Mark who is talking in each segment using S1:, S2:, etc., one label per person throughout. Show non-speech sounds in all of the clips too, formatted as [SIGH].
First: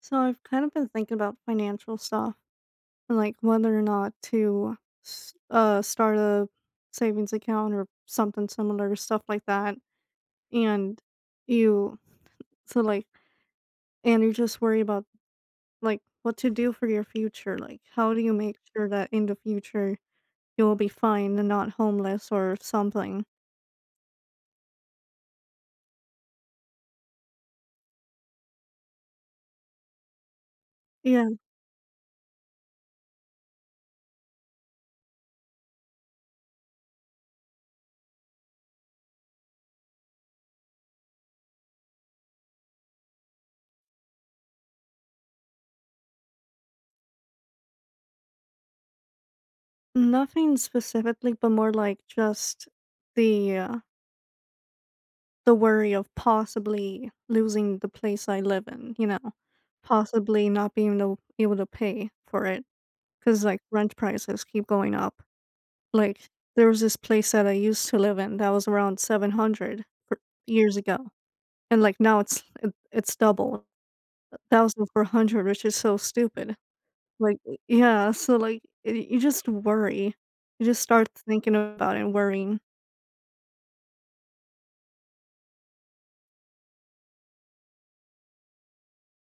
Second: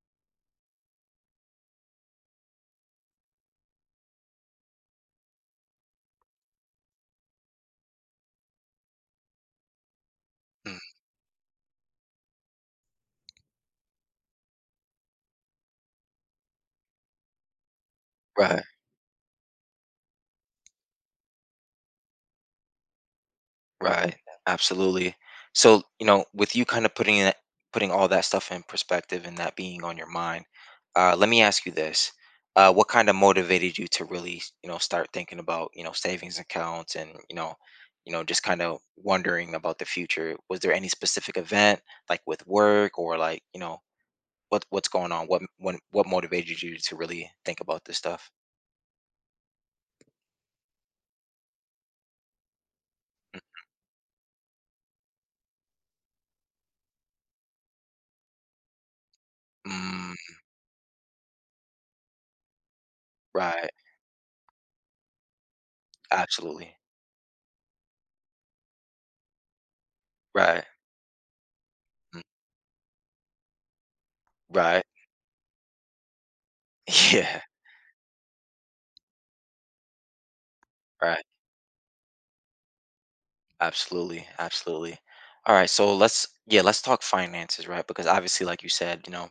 S1: So I've kind of been thinking about financial stuff and like whether or not to start a savings account or something similar, stuff like that.
S2: Mm,
S1: And you so like and you just worry about like what to do for your future. Like how do you make
S2: right,
S1: sure that in the future you will be fine and not homeless or something?
S2: right. Absolutely. So, with you kind of putting all that stuff in perspective, and that being on your mind, let
S1: Yeah,
S2: me ask you this. What kind of motivated you to really, start thinking about, savings accounts and, just kind of wondering about the future. Was there any specific event like with work, or like, what's going on? What motivated you to really think about this stuff?
S1: nothing specifically, but more like just
S2: Mm,
S1: the uh, the worry of possibly losing the place I live in, you know,
S2: mm,
S1: possibly not being able to pay for it because like
S2: right.
S1: rent prices keep going up. Like there
S2: Absolutely.
S1: was this place that I used to live in that was around 700 for
S2: Right.
S1: years ago, and like now
S2: Mm,
S1: it's double
S2: right.
S1: 1,400, which is so stupid.
S2: [LAUGHS]
S1: Like
S2: Yeah,
S1: yeah, so like y you just worry, you just start
S2: right.
S1: thinking about it and worrying.
S2: Absolutely, absolutely. All right, so let's yeah, let's talk finances, right? Because obviously, like you said,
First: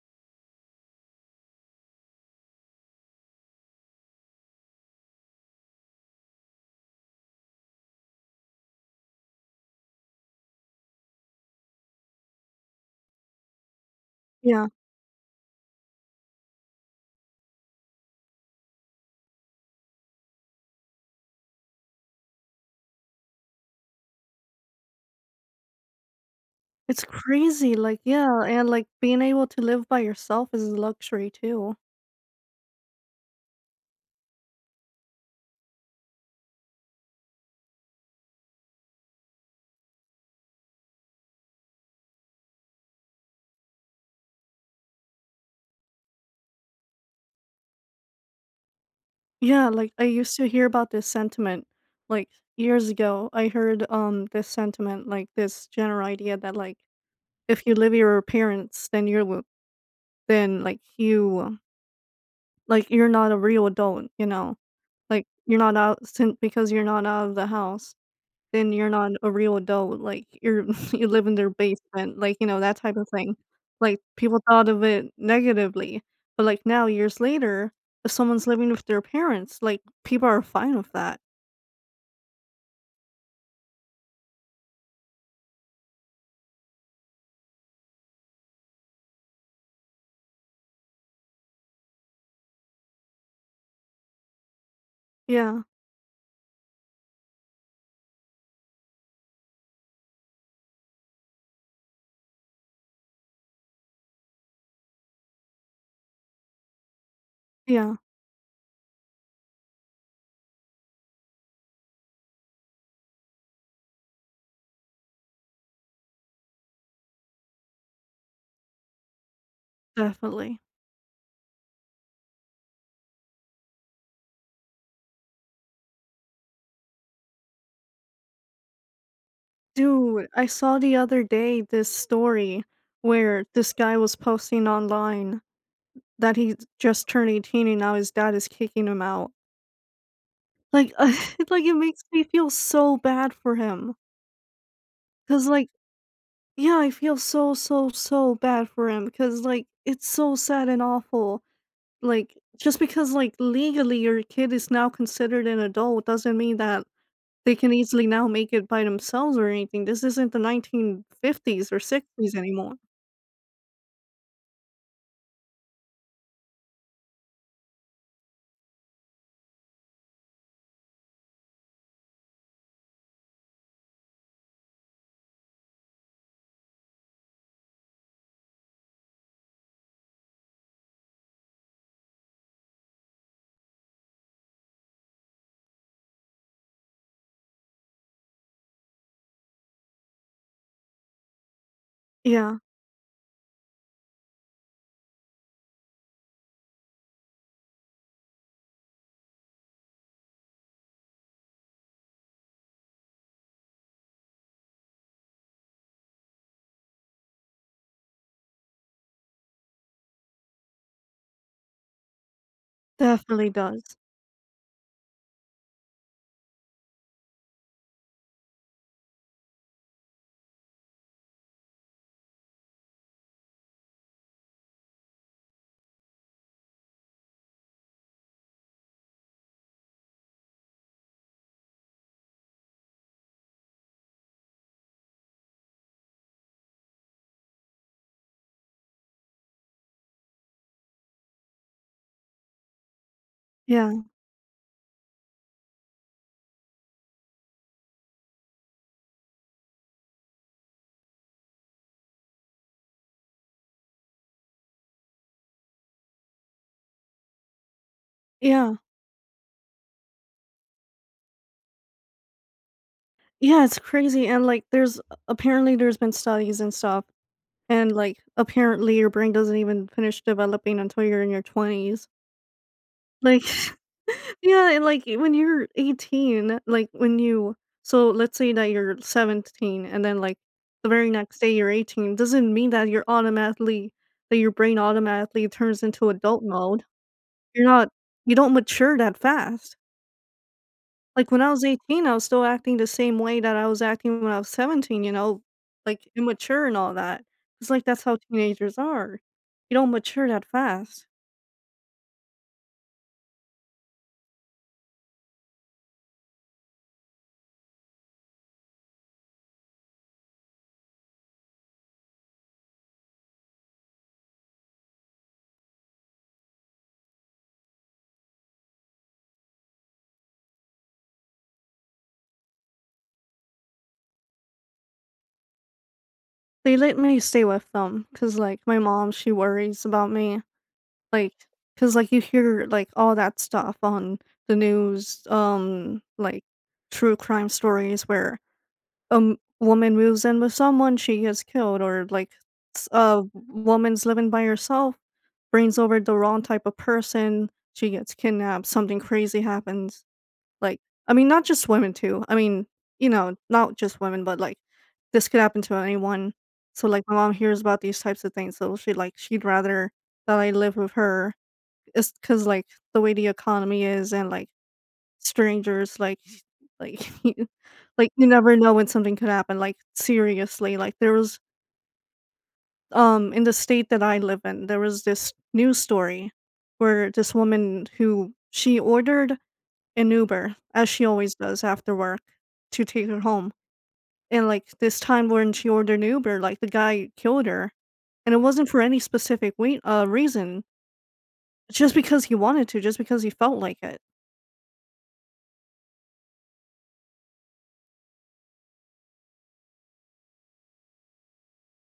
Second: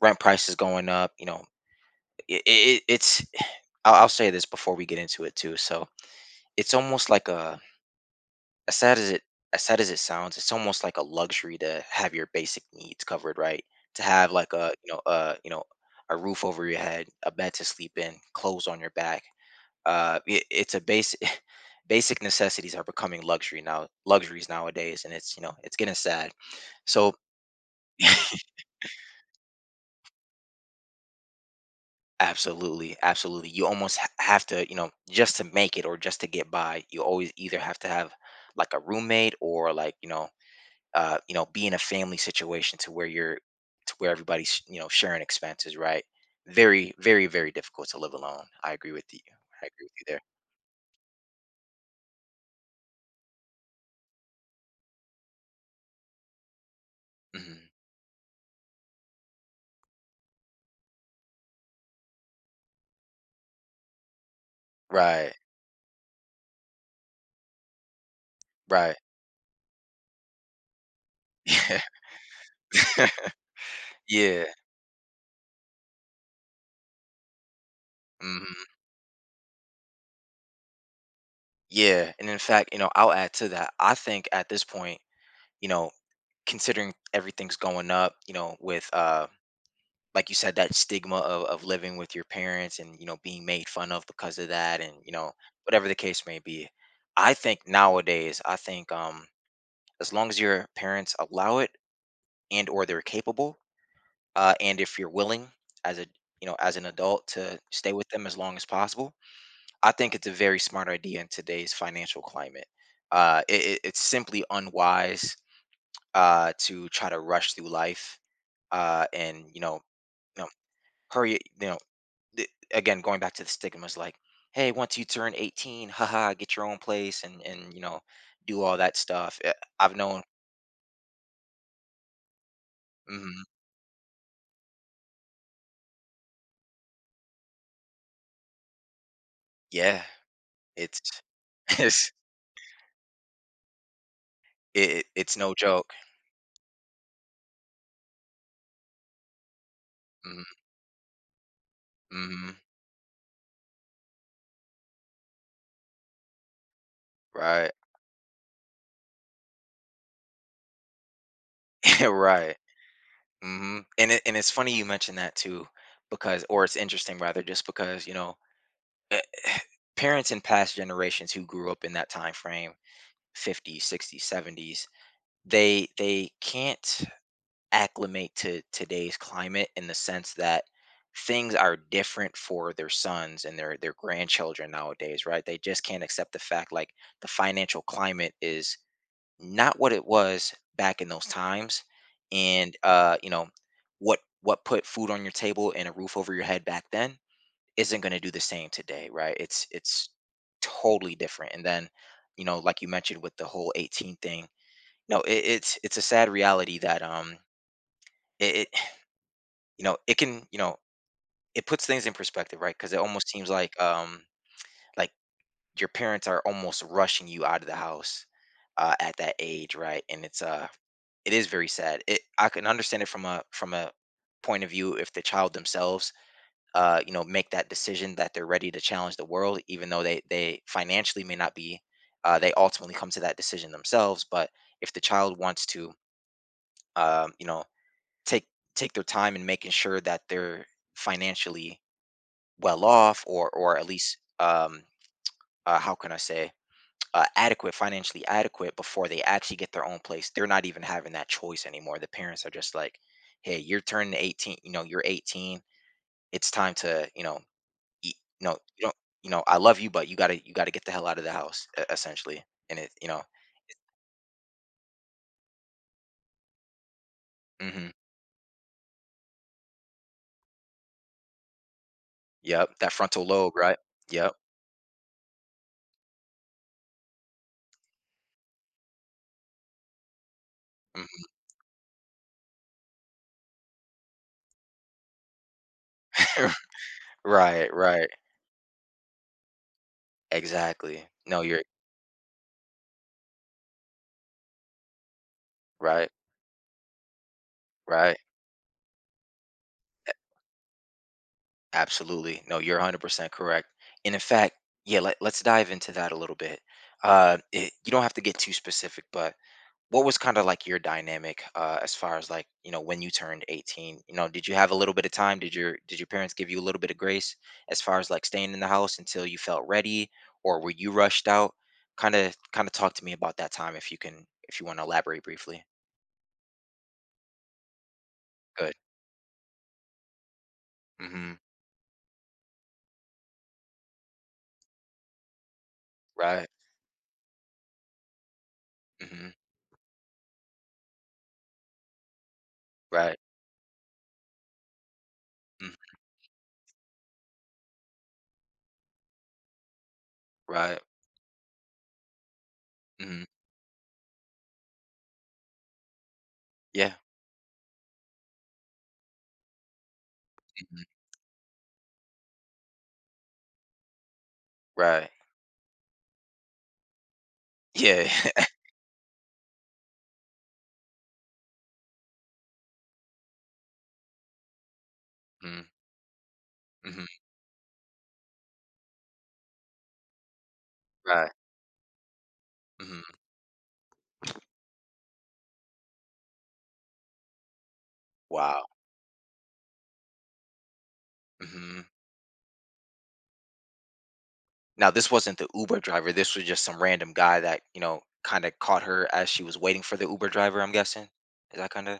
S2: rent prices going up. It's. [SIGHS] I'll say this before we get into it too. So it's almost like a, as sad as it as sad as it sounds, it's almost like a luxury to have your basic needs covered, right? To have like
S1: Yeah.
S2: a you know a roof over your head, a bed to sleep in, clothes on your back. It's a basic. [LAUGHS] Basic necessities are becoming luxury now, luxuries nowadays, and it's, it's getting sad,
S1: It's
S2: so.
S1: crazy, like, yeah,
S2: [LAUGHS]
S1: and, like, being able to live by yourself is a luxury too.
S2: Absolutely, absolutely, you almost have to, just to make it, or just to get by, you always either have to have like a roommate, or like, be in a family situation, to where everybody's, sharing expenses, right? Very, very, very difficult to live alone. I agree with you, I
S1: Yeah,
S2: agree with
S1: like,
S2: you
S1: I
S2: there.
S1: used to hear about this sentiment, like, years ago, I heard, this sentiment, like, this general idea that, like, if you
S2: Hmm,
S1: live with your parents, then you're w then, like, you like, you're not a real adult, you know? Like,
S2: right,
S1: you're not out since because you're not out of the house. Then you're
S2: right.
S1: not a real adult, like, you're [LAUGHS] you live in their
S2: [LAUGHS] Yeah,
S1: basement, like, you know, that type of thing. Like, people
S2: yeah.
S1: thought of it negatively, but, like, now years later, if someone's living with their parents, like, people are fine with that.
S2: Yeah, and in fact, I'll add to that. I think at this point, you know, considering everything's going up, with like you said, that stigma of living with your parents, and, being made fun of because of that, and,
S1: Yeah,
S2: whatever the case may be. I think nowadays, I think as long as your parents allow it, and or they're capable, and if you're willing as a as an adult to stay
S1: yeah,
S2: with them as long as possible, I think it's a very smart idea in today's financial climate. It's simply unwise, to try to rush through life, and, you know,
S1: definitely.
S2: hurry. You know, Again, going back to the stigmas, like, hey, once you turn 18, haha, get your own place, and do all that stuff. I've known,
S1: Dude, I saw the other day this story
S2: mhm,
S1: where this guy was posting online that he just turned 18 and now his dad is kicking him out.
S2: yeah,
S1: Like,
S2: it's
S1: [LAUGHS] like, it
S2: [LAUGHS]
S1: makes
S2: it's
S1: me feel so bad for him,
S2: it's
S1: cause
S2: no
S1: like
S2: joke.
S1: yeah, I feel so, so, so bad for him because, like, it's so
S2: Mm-hmm,
S1: sad and awful. Like,
S2: mm-hmm,
S1: just because, like, legally your kid is now considered an adult doesn't mean that they
S2: right,
S1: can easily now make it by themselves or anything. This isn't the 1950s or
S2: [LAUGHS]
S1: 60s
S2: right.
S1: anymore.
S2: Hmm. And it's funny you mentioned that too, because, or it's interesting rather, just because, eh, eh, parents in past generations who grew up in that time frame, 50s, 60s, 70s, they can't acclimate to today's climate, in the sense that things are different for their sons and their grandchildren nowadays, right? They just can't accept the fact, like, the financial climate is not what it was back in those times,
S1: Yeah,
S2: and what put food on your table and a roof over your head back then isn't going to do the same today, right? It's totally different. And then, like you mentioned with the whole 18 thing, no, it's a sad reality that it, it [SIGHS] it can, it puts things in perspective, right? Because it almost seems
S1: definitely
S2: like,
S1: does.
S2: like your parents are almost rushing you out of the house, at that age, right? and it's It is very sad. It I can understand it from a point of view, if the child themselves, make that decision that they're ready to challenge the world, even though they financially may not be. They ultimately come to that decision themselves. But if the child wants to, um, you know, take take their time in making sure that they're financially well off, or at
S1: Yeah,
S2: least, how can I say, adequate, financially adequate, before they actually get their own place. They're not even having that choice anymore. The parents are just like, "Hey, you're turning 18. You know, you're 18. It's time to, eat. You
S1: yeah,
S2: you don't. I love you, but you gotta get the hell out of the house, essentially." And it,
S1: yeah, it's crazy. And, like, there's apparently there's been studies and stuff.
S2: mm-hmm,
S1: And, like, apparently your brain doesn't even finish developing until you're in your 20s.
S2: yep, that frontal
S1: Like,
S2: lobe, right? Yep,
S1: yeah, and, like, when you're 18, like, when you so let's say that you're 17 and then, like, the very
S2: mhm.
S1: next day you're 18, doesn't mean that you're automatically that your brain automatically turns into adult
S2: [LAUGHS]
S1: mode. You're
S2: Right,
S1: not
S2: right,
S1: you don't mature that fast.
S2: exactly.
S1: Like,
S2: No,
S1: when I
S2: you're
S1: was 18, I was still acting the same way that I was acting when I was 17, you know, like,
S2: right,
S1: immature and all that. It's like that's
S2: right.
S1: how teenagers are. You don't mature that fast.
S2: Absolutely. No, you're 100% correct. And in fact, yeah, let's dive into that a little bit. You don't have to get too specific, but what was kind of like your dynamic, as far as like, when you turned 18? You know, did you have a little bit of time? Did your parents give you a little bit of grace, as far as like staying in the house until you felt ready, or were you rushed out? Kind of talk to me about that time if you can, if you want to elaborate briefly.
S1: They let me stay with them because like,
S2: Good.
S1: my mom, she worries about me.
S2: Mm-hmm.
S1: Like, cause like, you hear, like, all that stuff on the news, like,
S2: Right.
S1: true crime stories where a
S2: Mm-hmm.
S1: m woman moves in with someone, she gets killed, or, like, s
S2: Right.
S1: a woman's living by herself, brings
S2: Mm-hmm.
S1: over the wrong type of person, she gets kidnapped, something crazy happens.
S2: Right.
S1: Like, I mean, not just women too. I mean, you
S2: Mm-hmm.
S1: know, not just women, but, like, this could happen to anyone. So,
S2: Yeah.
S1: like, my mom hears about these types of things, so she, like, she'd rather that I live
S2: Mm-hmm.
S1: with her. It's because like the way the economy is and like
S2: Right.
S1: strangers like, [LAUGHS] you
S2: Yeah.
S1: like you
S2: [LAUGHS]
S1: never know when something could happen, like seriously. Like there was, in the state that I live in, there was this
S2: Mm,
S1: news story
S2: mhm,
S1: where this woman, who she ordered an Uber, as she
S2: right,
S1: always does after work, to
S2: mhm,
S1: take her home. And like this time when she ordered an Uber, like, the guy killed her. And it
S2: wow,
S1: wasn't for any specific reason,
S2: mhm.
S1: just because he wanted to, just because he felt like it.
S2: Now this wasn't the Uber driver, this was just some random guy that, kinda caught her as she was waiting for the Uber driver, I'm guessing? Is that kinda.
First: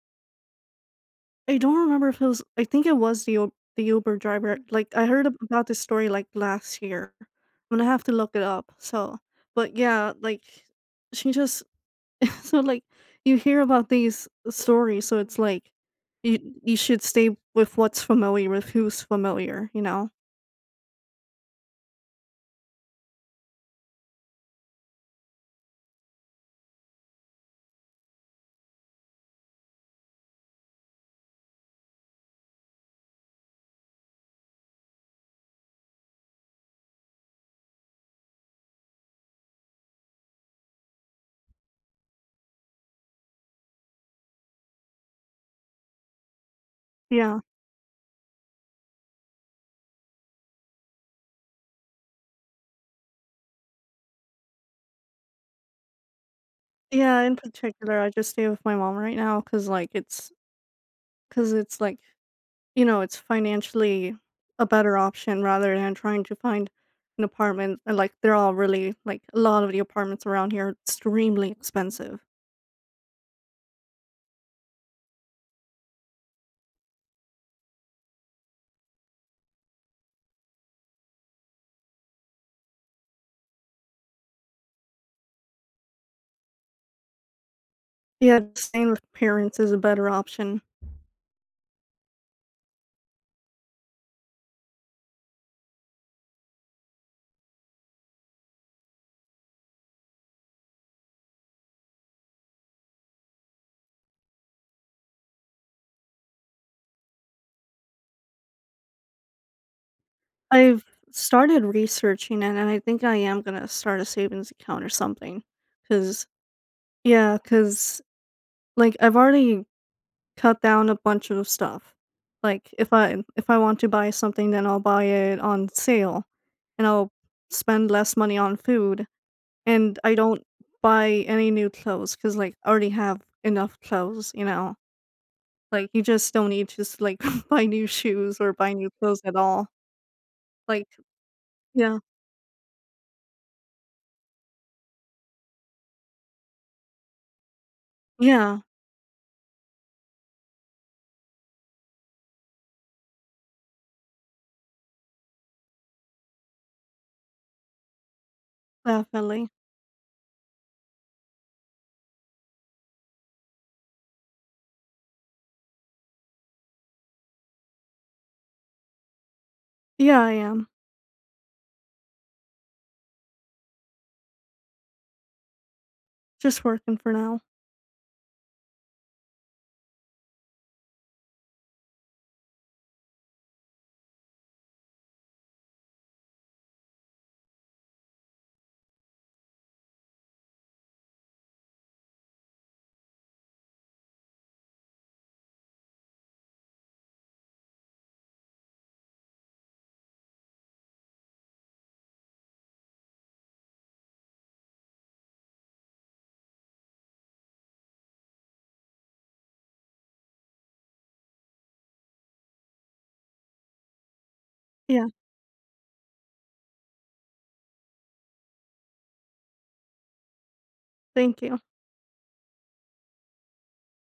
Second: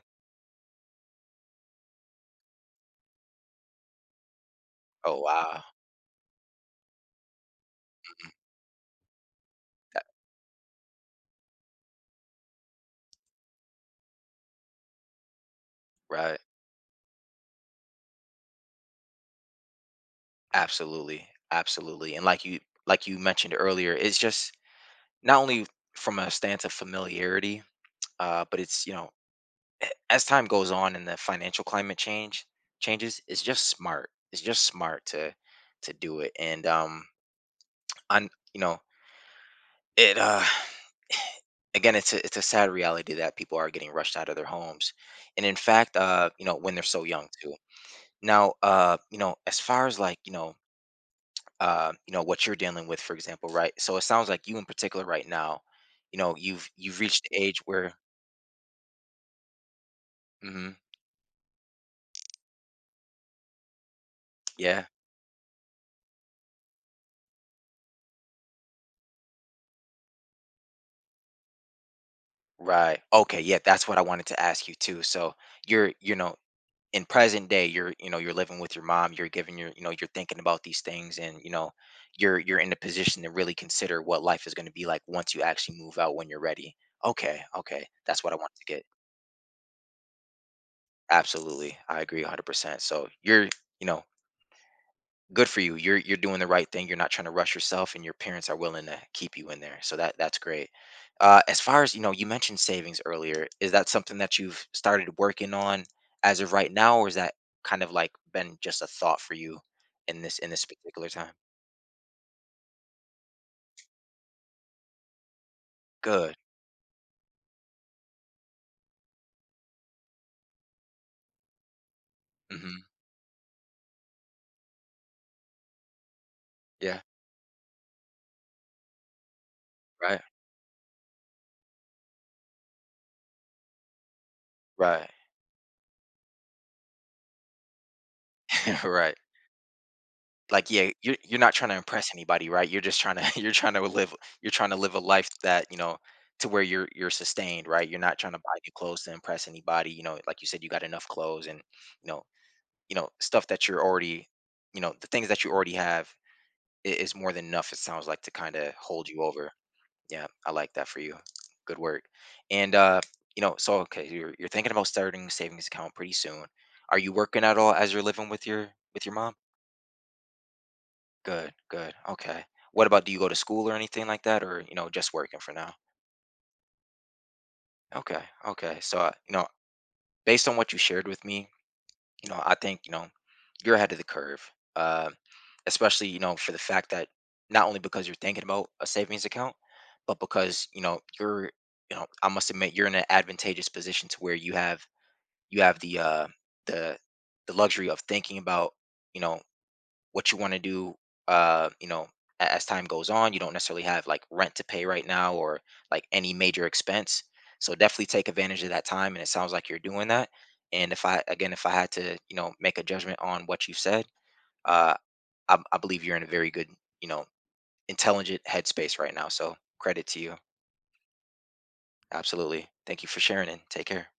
S1: I don't remember if it was, I think it was the Uber driver. Like, I
S2: Oh,
S1: heard ab
S2: wow.
S1: about this story, like, last year. I'm gonna have to
S2: Mhm,
S1: look it up. So but yeah, like, she just [LAUGHS] so, like, you hear about these stories, so it's like,
S2: right.
S1: you should stay with what's familiar, with who's familiar, you know?
S2: Absolutely, absolutely, and like you mentioned earlier, it's just, not only from a stance of familiarity, but it's, you know, a as time goes on, and the financial climate change changes, it's just smart. It's just smart to do it, and, I'm you know, it, again, it's a sad reality that people are getting rushed out of their homes, and in fact, when they're so young
S1: Yeah.
S2: too. Now, as far as like, what you're dealing with, for example, right? So it sounds like you in particular right now, you've
S1: Yeah,
S2: reached
S1: in
S2: the age where,
S1: particular, I just stay with my mom right now because like, it's
S2: hmm,
S1: because it's, like, you know, it's financially a
S2: yeah,
S1: better option rather than trying to find an apartment. And, like, they're all really like, a lot of the apartments around here are extremely expensive.
S2: right, okay, yeah, that's what I wanted to ask you too. So you're, in present day, you're, you're living with your mom, you're giving your, you're thinking about these things, and, you're in a position to really consider what life is going to be like once you actually move out, when you're ready. Okay, okay, that's what I
S1: Yeah,
S2: want to get.
S1: staying with parents is a better option.
S2: Absolutely, I agree 100%. So you're, you know good for you. You're doing the right thing. You're not trying to rush yourself, and your parents are willing to keep you in there. So that's great. As far as you know, you mentioned savings earlier. Is that something that you've started working on as of right now, or is that kind of like been just a thought for you in this
S1: I've
S2: particular time?
S1: started researching it, and I think I am gonna start a savings account or something. Cause
S2: Good.
S1: yeah, cause like, I've already cut down a bunch of stuff. Like,
S2: Hmm.
S1: if I want to buy something, then I'll buy it on sale, and
S2: Yeah.
S1: I'll spend less money on food. And I
S2: Right.
S1: don't buy any new clothes because, like, I already have enough clothes, you know?
S2: Right.
S1: Like, you just don't need to s like, [LAUGHS] buy new shoes or buy
S2: [LAUGHS]
S1: new
S2: Right.
S1: clothes at all.
S2: Like,
S1: Like
S2: yeah, you're not trying to
S1: yeah.
S2: impress anybody, right? You're just trying to [LAUGHS] you're trying to live a life that, you know, to where you're sustained, right? You're not trying to buy
S1: Yeah,
S2: new clothes to impress anybody. You know, like you said, you got enough clothes, and, you know, stuff that you're already, the things that you already have is more than enough, it sounds like, to kind of hold you
S1: definitely.
S2: over. Yeah, I like that for you. Good work. And, so okay, you're thinking about starting a savings account pretty soon. Are you working at all as you're living with your, with your mom?
S1: Yeah, I am.
S2: Good, good. Okay. What about, do you go to school or anything like that, or, just working for now?
S1: Just working for now.
S2: Okay, okay. So, based on what you shared with me, I think you're ahead of the curve, uh, especially for the fact that not only because you're thinking about a savings account, but because you're, I must admit you're in an advantageous position to where you have the, the the luxury of thinking about, you know what you want to do, uh you know as time goes on. You don't necessarily have like rent to pay right now, or like any major expense, so definitely take advantage of that time, and it sounds like you're doing that. And if I, again, if I had to, make a judgment on what you've said, uh
S1: Yeah,
S2: I believe you're in a very good, you know intelligent headspace right now, so credit to you.
S1: thank you.
S2: Absolutely, thank you for sharing, and take care.